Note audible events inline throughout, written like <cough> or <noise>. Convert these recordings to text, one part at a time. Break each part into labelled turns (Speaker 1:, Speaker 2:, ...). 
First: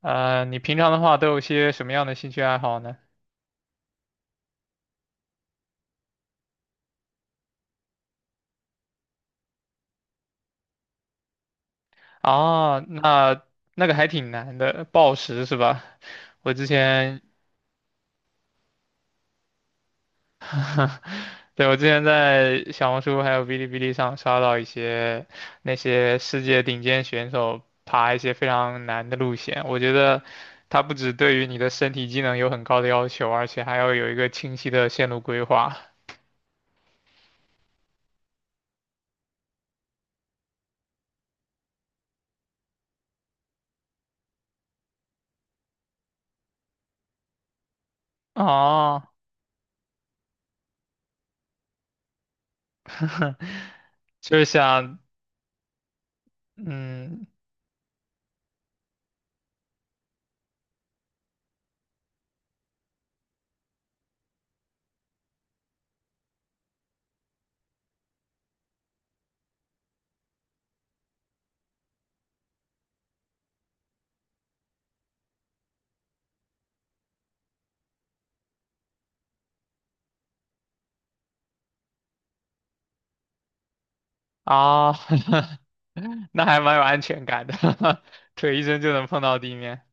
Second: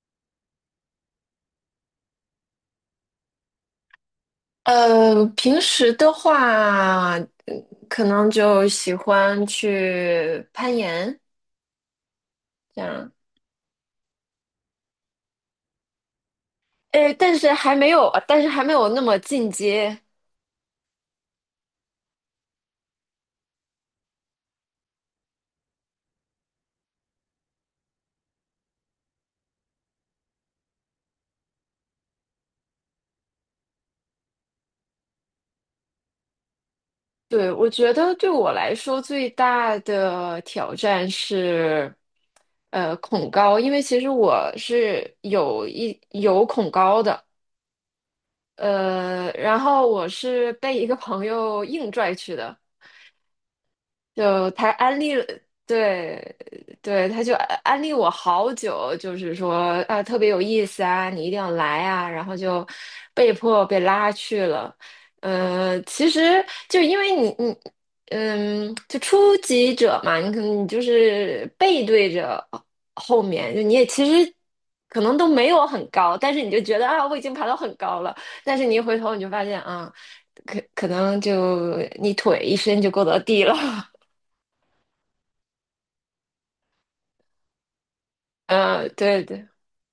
Speaker 1: 你平常的话都有些什么样的兴趣爱好呢？
Speaker 2: 平时的话，可能就喜欢去攀岩
Speaker 1: 啊，
Speaker 2: 这样。
Speaker 1: 那那个还挺难的，暴食是吧？我之
Speaker 2: 哎，
Speaker 1: 前，
Speaker 2: 但是还没有那么进阶。
Speaker 1: <laughs> 对，我之前在小红书还有哔哩哔哩上刷到一些那些世界顶尖选手爬一些非常难的路线，我觉得它不只对于你的身体机能有很高的要求，而且还要有一个清晰的线路规划。
Speaker 2: 对，我觉得对我来说最大的挑战是，恐高，因为其实我是有恐高的。
Speaker 1: 哦，
Speaker 2: 然后我是被一个朋友硬拽去的。
Speaker 1: <laughs> 就是
Speaker 2: 就他
Speaker 1: 想，
Speaker 2: 安利了，对对，他
Speaker 1: 嗯，
Speaker 2: 就安利我好久，就是说啊，特别有意思啊，你一定要来啊，然后就被迫被拉去了。其实就因为你就初级者嘛，你可能你就是背对着后面，就你也其实可能都没有很高，但是你就觉得啊，我已经爬到很高了，但是你一回头你就发现啊，可能就你腿一伸就够到地了。<laughs>
Speaker 1: 啊，<laughs> 那还蛮有安全感的，<laughs> 腿一伸就能碰
Speaker 2: 对
Speaker 1: 到
Speaker 2: 对
Speaker 1: 地面。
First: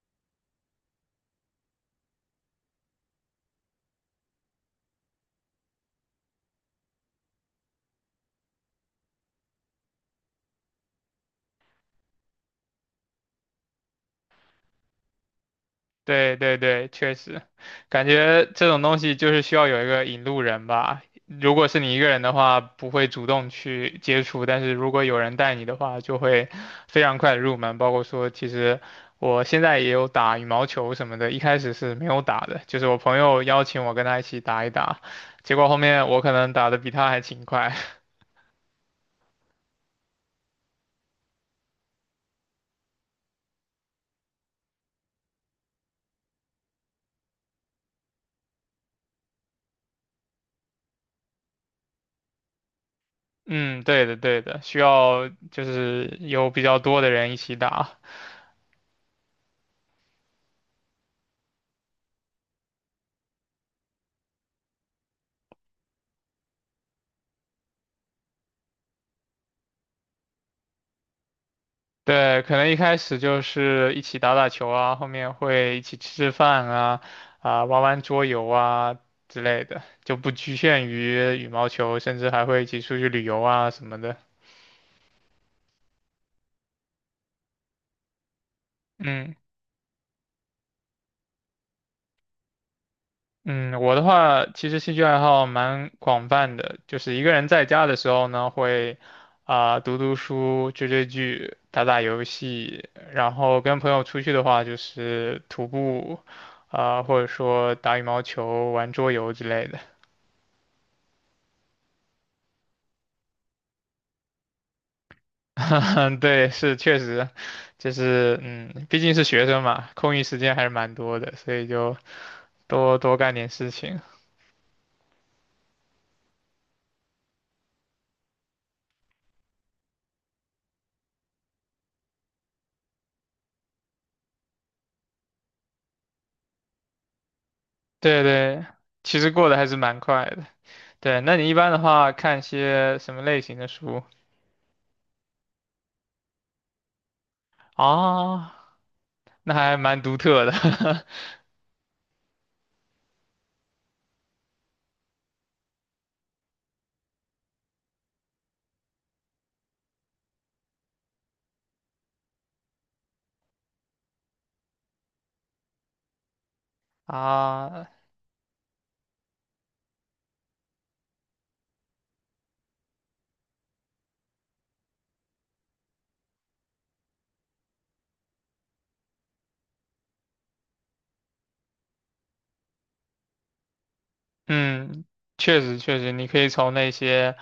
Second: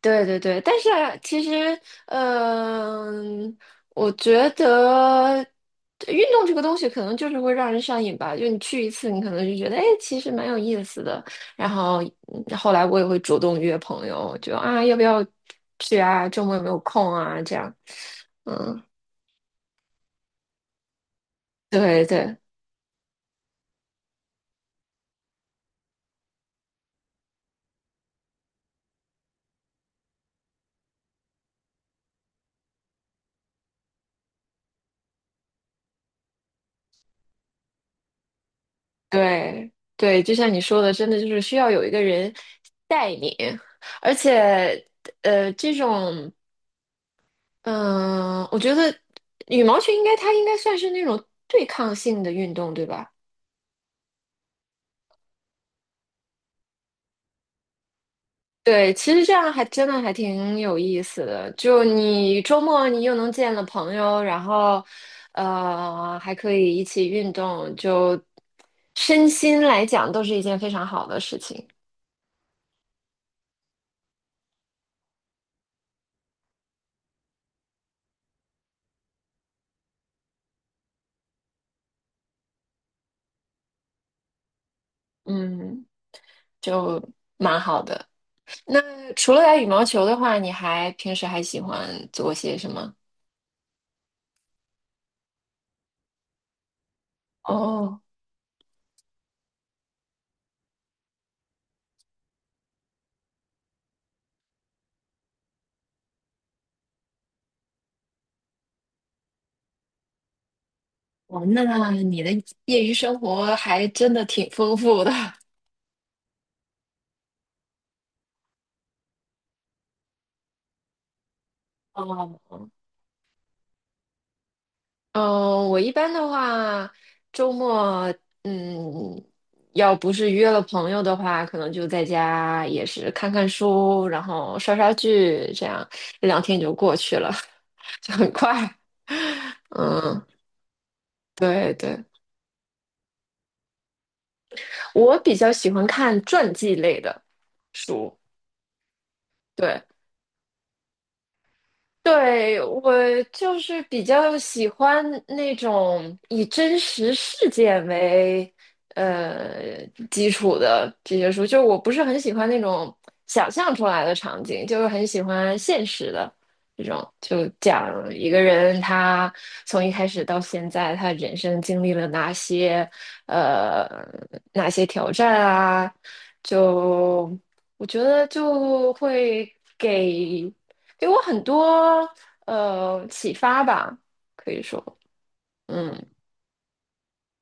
Speaker 2: 对对对，但是啊其实，嗯、我觉得运动这个东西可能就是会让人上瘾吧。就你去一次，你可能就觉得，哎，其实蛮有意思的。然后后来我也会主动约朋友，就啊，要不要去啊？
Speaker 1: 对
Speaker 2: 周末
Speaker 1: 对
Speaker 2: 有没有
Speaker 1: 对，
Speaker 2: 空
Speaker 1: 确
Speaker 2: 啊？
Speaker 1: 实，
Speaker 2: 这样。
Speaker 1: 感觉这种
Speaker 2: 嗯，
Speaker 1: 东西就是需要有一个引路人吧。如果是你一
Speaker 2: 对
Speaker 1: 个人的
Speaker 2: 对
Speaker 1: 话，不会主动去接触，但是如果有人带你的话，就会非常快的入门。包括说，其实我现在也有打羽毛球什么的，一开始是没有打的，就是我朋友邀请我跟他一起打一打，结果后面我可能打的比他还勤快。
Speaker 2: 对对，就像你说的，真的就是需要有一个人带你。而且，这种嗯，我觉得羽毛球它应该算是那种对抗性的运动，对吧？
Speaker 1: 嗯，对的，对的，需要就是有比较多的人一起打。
Speaker 2: 对，其实这样还真的还挺有意思的。就你周末你又能见了朋友，然后还可以一起运动，就身心来讲都是一件非常好的事情。
Speaker 1: 对，可能一开始就是一起打打球啊，后面会一起吃吃饭啊，啊、玩玩桌游啊之类的，就不局限于羽毛球，甚至还会一起出去旅游啊什么的。
Speaker 2: 嗯，就蛮好的。那除
Speaker 1: 嗯。
Speaker 2: 了打羽毛球的话，你还平时还喜欢做些什么？
Speaker 1: 嗯，我的话其实兴趣爱好蛮广泛的，就是一个人在家的
Speaker 2: 哦
Speaker 1: 时候呢，会啊、读读书、追追剧、打打游戏，然后跟朋友出去的话就是徒步，啊、或者说打羽毛球、玩桌游之类的。
Speaker 2: 哦，那你的业余生活还真的挺丰富的。<laughs>
Speaker 1: <laughs> 嗯，对，是确实，就是毕竟是学生嘛，空余时间还是蛮多的，所以就
Speaker 2: 哦，
Speaker 1: 多多干点事情。
Speaker 2: 嗯，我一般的话，周末，嗯，要不是约了朋友的话，可能就在家也是看看书，然后刷刷剧，这样一两天就过去了，<laughs> 就
Speaker 1: 对
Speaker 2: 很快。
Speaker 1: 对，其实过得还是蛮
Speaker 2: 嗯，
Speaker 1: 快的。对，那你一般
Speaker 2: 对
Speaker 1: 的
Speaker 2: 对，
Speaker 1: 话看些什么类型的书
Speaker 2: 我比较喜欢看传记类的书，
Speaker 1: 啊 <laughs>？那还
Speaker 2: 对。
Speaker 1: 蛮独特的
Speaker 2: 对，我就是比较喜欢那种以真实事件为基础的这些书，就是我不是很喜欢那种想象出来的场景，就是很喜欢现实的这种，
Speaker 1: <laughs>
Speaker 2: 就
Speaker 1: 啊。
Speaker 2: 讲一个人他从一开始到现在，他人生经历了呃哪些挑战啊，就我觉得就会给。给我很多启发吧，可以说。
Speaker 1: 嗯，确实
Speaker 2: 嗯，
Speaker 1: 确实，你可以从那些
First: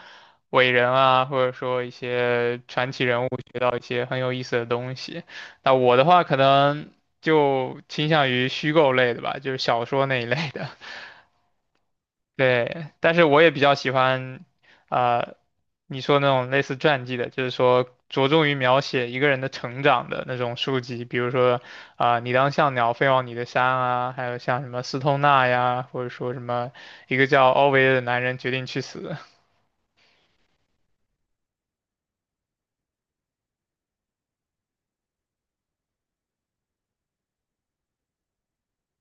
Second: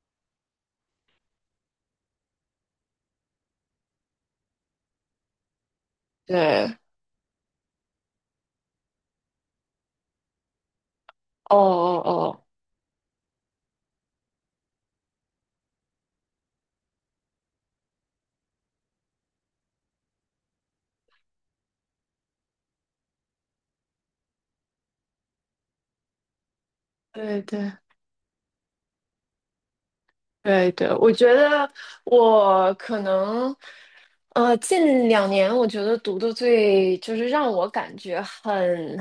Speaker 1: 伟人啊，或者说一些传奇人物学到一些很有意思的东西。那我的话可
Speaker 2: 对，
Speaker 1: 能就倾向于虚构类的吧，就是小说那一类的。
Speaker 2: 哦哦哦，
Speaker 1: 对，但是我也比较喜欢，啊，你说那种类似传记的，就是说着重于描写一个人的成长的那种书籍，比如说啊、你当像鸟飞往你的山》啊，还有像什么斯通纳呀，或者说什么一个
Speaker 2: 对
Speaker 1: 叫奥
Speaker 2: 对
Speaker 1: 维尔的男人决定去死，
Speaker 2: 对对，我觉得我可能近两年，我觉得读的最就是让我感觉很。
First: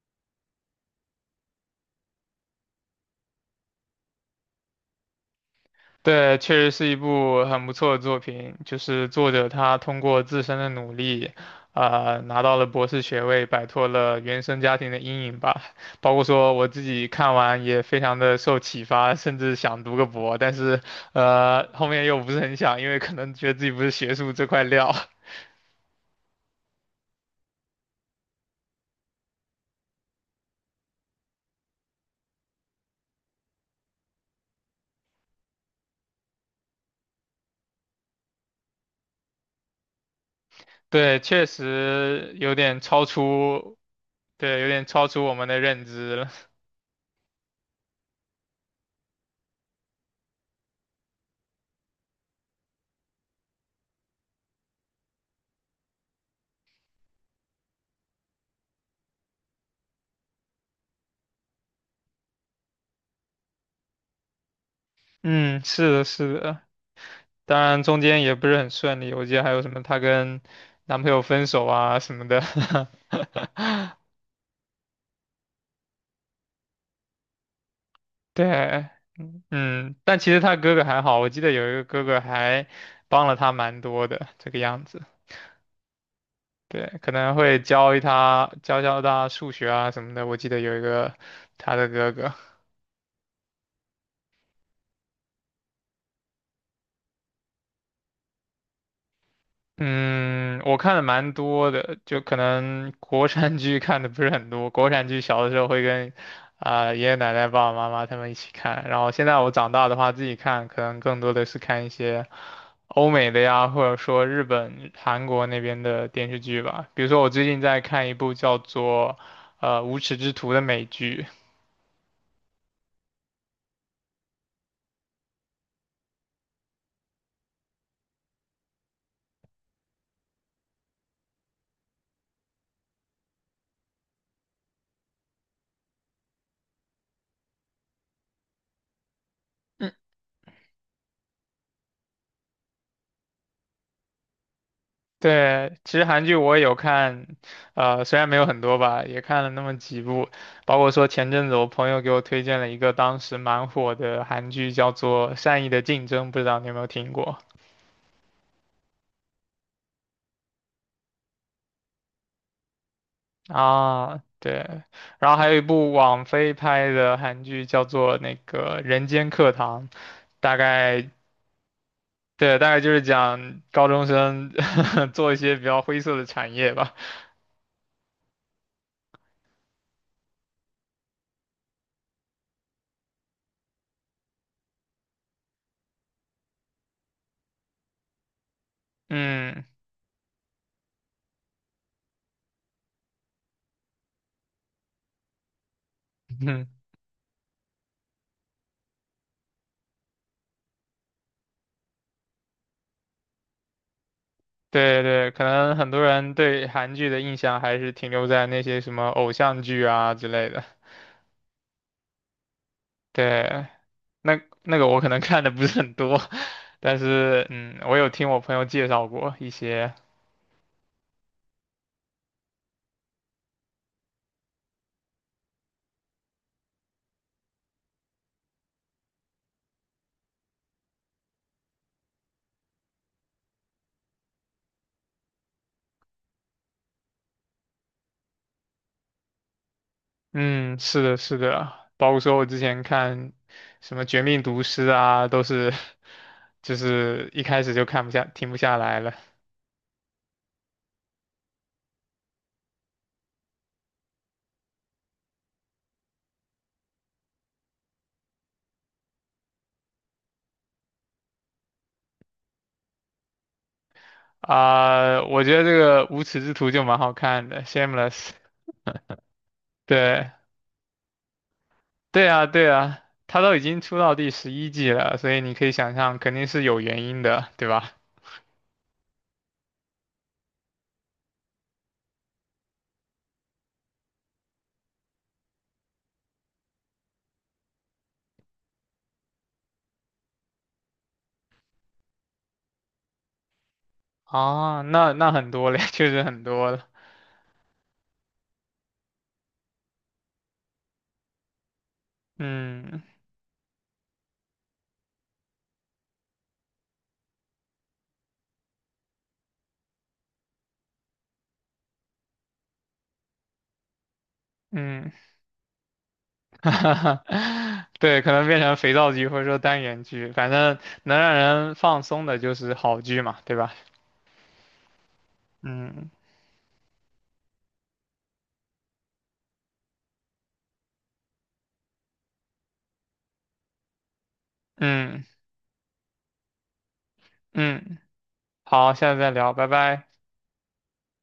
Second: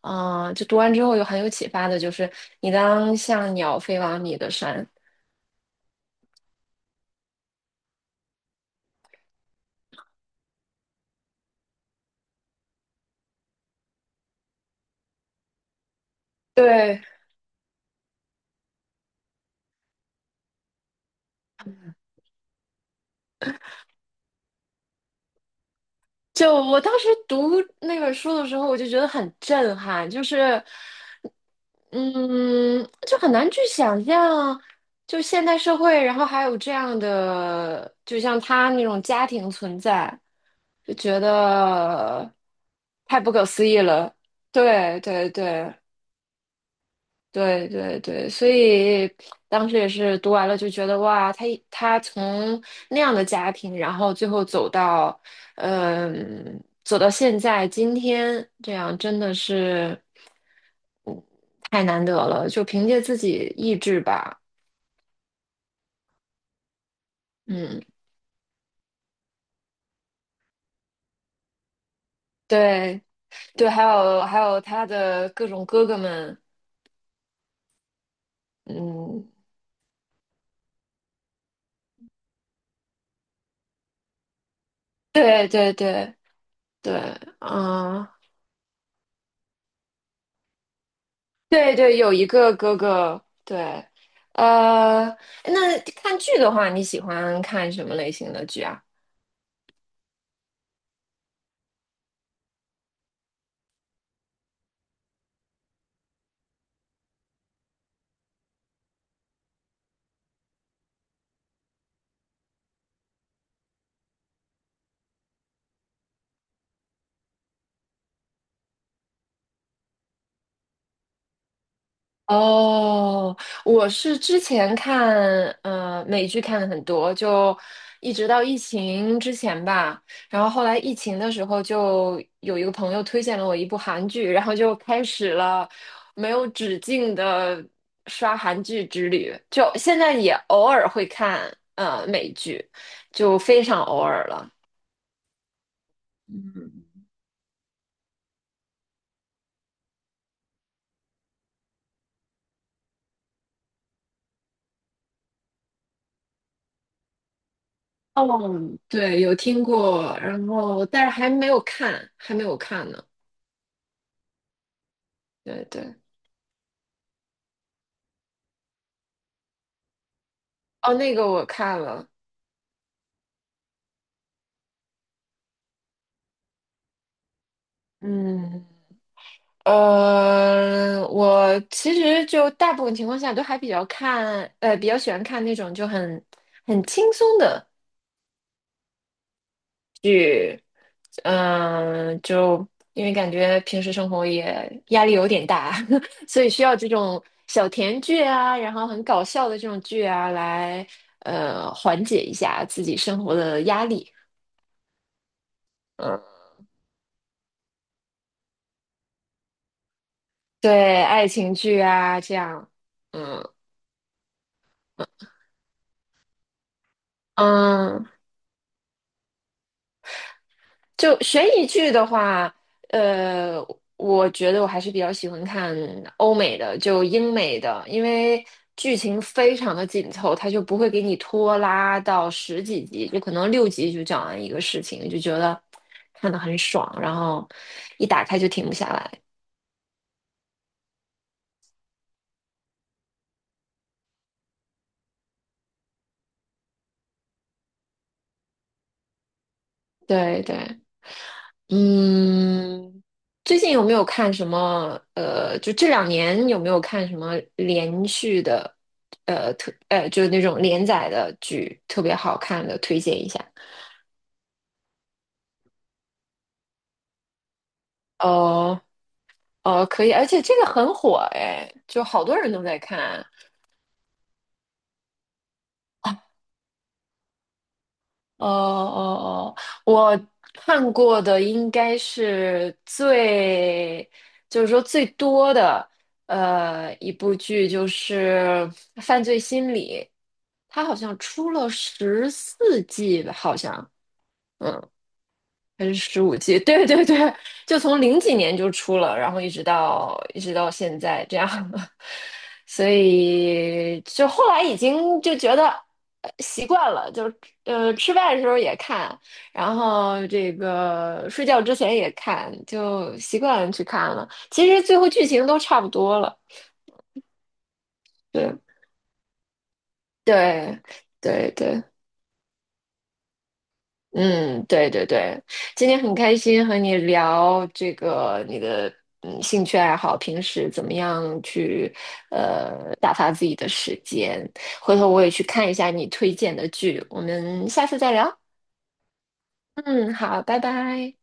Speaker 2: 啊、就读完之后有很有启发的，就是你当像鸟飞往你的山。
Speaker 1: 对，确实是一部很不错的作品。就是作者他通过自身的努力，拿到了博士学位，摆脱了原生家庭的阴影吧。包括说我自
Speaker 2: 对，
Speaker 1: 己看完也非常的受启发，甚至想读个博，但是后面又不是很想，因为可能觉得自己不是学术这块料。<laughs>
Speaker 2: 就我当时读那本书的时候，我就觉得很震撼，就是。嗯，就很难去想象，就现代社会，然后还有这样的，就像他那种家庭存在，就觉
Speaker 1: 对，确
Speaker 2: 得
Speaker 1: 实有点超
Speaker 2: 太不可思
Speaker 1: 出，
Speaker 2: 议了。
Speaker 1: 对，有点
Speaker 2: 对
Speaker 1: 超出
Speaker 2: 对
Speaker 1: 我们的
Speaker 2: 对，
Speaker 1: 认知了。
Speaker 2: 对对对，所以当时也是读完了就觉得哇，他从那样的家庭，然后最后走到，走到现在今天这样，真的是，嗯，太难得了，就凭借自己意志吧。
Speaker 1: <laughs> 嗯，是的，是的。当
Speaker 2: 嗯，
Speaker 1: 然中间也不是很顺利，我记得还有什么她跟男朋友分手啊什么的。
Speaker 2: 对对，
Speaker 1: <laughs>
Speaker 2: 还有他的各种哥哥们。
Speaker 1: 对，
Speaker 2: 嗯，
Speaker 1: 嗯，但其实她哥哥还好，我记得有一个哥哥还帮了她蛮多的，这个样子。
Speaker 2: 对对对
Speaker 1: 对，
Speaker 2: 对，
Speaker 1: 可能会
Speaker 2: 啊。
Speaker 1: 教教她数学啊什么的，我记得有一个她
Speaker 2: 对
Speaker 1: 的
Speaker 2: 对，
Speaker 1: 哥
Speaker 2: 有一
Speaker 1: 哥。
Speaker 2: 个哥哥，对。呃，那看剧的话，你喜欢看什么类型的剧啊？
Speaker 1: 嗯，我看的蛮多的，就可能国产剧看的不是很多。国产剧小的时候会跟啊、爷爷奶奶、爸爸妈妈他们一起看，然后现在我长大的话自己看，可能更多的是看一些欧美的呀，或者说日本、韩国那边的电视剧吧。比如说我最近在看一部叫做《无耻之徒》的美剧。
Speaker 2: 哦，我是之前看美剧看的很多，就一直到疫情之前吧。然后后来疫情的时候，就有一个朋友推荐了我一部韩剧，然后就开始了没有止境的刷韩剧之旅。就现在也偶尔会看美剧，就非常偶尔了。
Speaker 1: 对，其实韩剧我也有看，虽然没有很多吧，也看了那么几部，包括说前阵子我朋友给我推荐了一个当时蛮火的韩剧，叫做《善意的竞争》，不知道你有没有听过
Speaker 2: 哦，对，有听过，然后但是还没有看呢。
Speaker 1: 啊？对，然后还有一
Speaker 2: 对
Speaker 1: 部
Speaker 2: 对，
Speaker 1: 网飞拍的韩剧叫做那个《人间课堂》，大
Speaker 2: 哦，
Speaker 1: 概
Speaker 2: 那个我看了。
Speaker 1: 对，大概就是讲高中生 <laughs> 做一些比较灰色的产业吧，
Speaker 2: 嗯，我其实就大部分情况下都还比较看，比较喜欢看那种就很轻松的，
Speaker 1: 嗯
Speaker 2: 嗯、就因为感觉平时生活也压力有点大，<laughs> 所以需
Speaker 1: <laughs>。
Speaker 2: 要这种小甜剧啊，然后很搞笑的这种剧啊来。缓解一下自己生活的压力。
Speaker 1: 对对，可能很多
Speaker 2: 嗯，
Speaker 1: 人对韩剧的印象还是停留在那些什么偶像剧啊之类的。
Speaker 2: 对，爱情剧啊，这样。嗯
Speaker 1: 对，那那个我可能看的不是很多，<laughs> 但是我
Speaker 2: 嗯，
Speaker 1: 有听我朋友介绍过一些。
Speaker 2: 就悬疑剧的话，呃，我觉得我还是比较喜欢看欧美的，就英美的，因为剧情非常的紧凑，它就不会给你拖拉到十几集，就可能六集就讲完一个事情，就觉得看得很爽，然后一打开就停不下来。
Speaker 1: 嗯，是的，是的，包括说我之前看什么《绝命毒师》啊，都是 <laughs> 就是一开始就看不下，停不下来了
Speaker 2: 对对，嗯，最近有没有看什么？就这两年有没有看什么连续的，就是那种连载的剧，特别好看的，推荐一下。
Speaker 1: 啊、我觉得这个《无耻之徒》就蛮好看的，《Shameless》。
Speaker 2: 哦哦，可以，而
Speaker 1: 对。
Speaker 2: 且这个很火哎，就好
Speaker 1: 对
Speaker 2: 多
Speaker 1: 啊，
Speaker 2: 人都
Speaker 1: 对
Speaker 2: 在
Speaker 1: 啊，
Speaker 2: 看。
Speaker 1: 他都已经出到第11季了，所以你可以想象，肯定是有原因的，对吧？
Speaker 2: 哦哦哦，我看过的应该是最，就是说最多的，一部剧就是《犯罪心理》，它好像出了14季吧，好像。
Speaker 1: 啊，
Speaker 2: 嗯
Speaker 1: 那那很多嘞，
Speaker 2: 还
Speaker 1: <laughs>
Speaker 2: 是
Speaker 1: 确
Speaker 2: 十
Speaker 1: 实
Speaker 2: 五
Speaker 1: 很
Speaker 2: 季？<laughs>
Speaker 1: 多了。
Speaker 2: 对对对，就从零几年就出了，然后一直到现在这样。<laughs> 所
Speaker 1: 嗯
Speaker 2: 以就后来已经就觉得习惯了，就吃饭的时候也看，然后这个睡觉之前也看，就习惯去看了。其实最后
Speaker 1: 嗯，
Speaker 2: 剧情都差不多了，
Speaker 1: <laughs> 对，可能
Speaker 2: 对
Speaker 1: 变成肥皂剧或者说单元剧，反正
Speaker 2: 对
Speaker 1: 能让
Speaker 2: 对
Speaker 1: 人
Speaker 2: 对。
Speaker 1: 放松的就是好剧嘛，对吧？
Speaker 2: 嗯，对对对，今天
Speaker 1: 嗯
Speaker 2: 很开心和你聊这个你的兴趣爱好，平时怎么样去打发自己的时间。回头我
Speaker 1: 嗯
Speaker 2: 也去看一下你推荐的剧，我们下
Speaker 1: 嗯，
Speaker 2: 次再聊。
Speaker 1: 好，下次再聊，拜拜。
Speaker 2: 嗯，好，拜拜。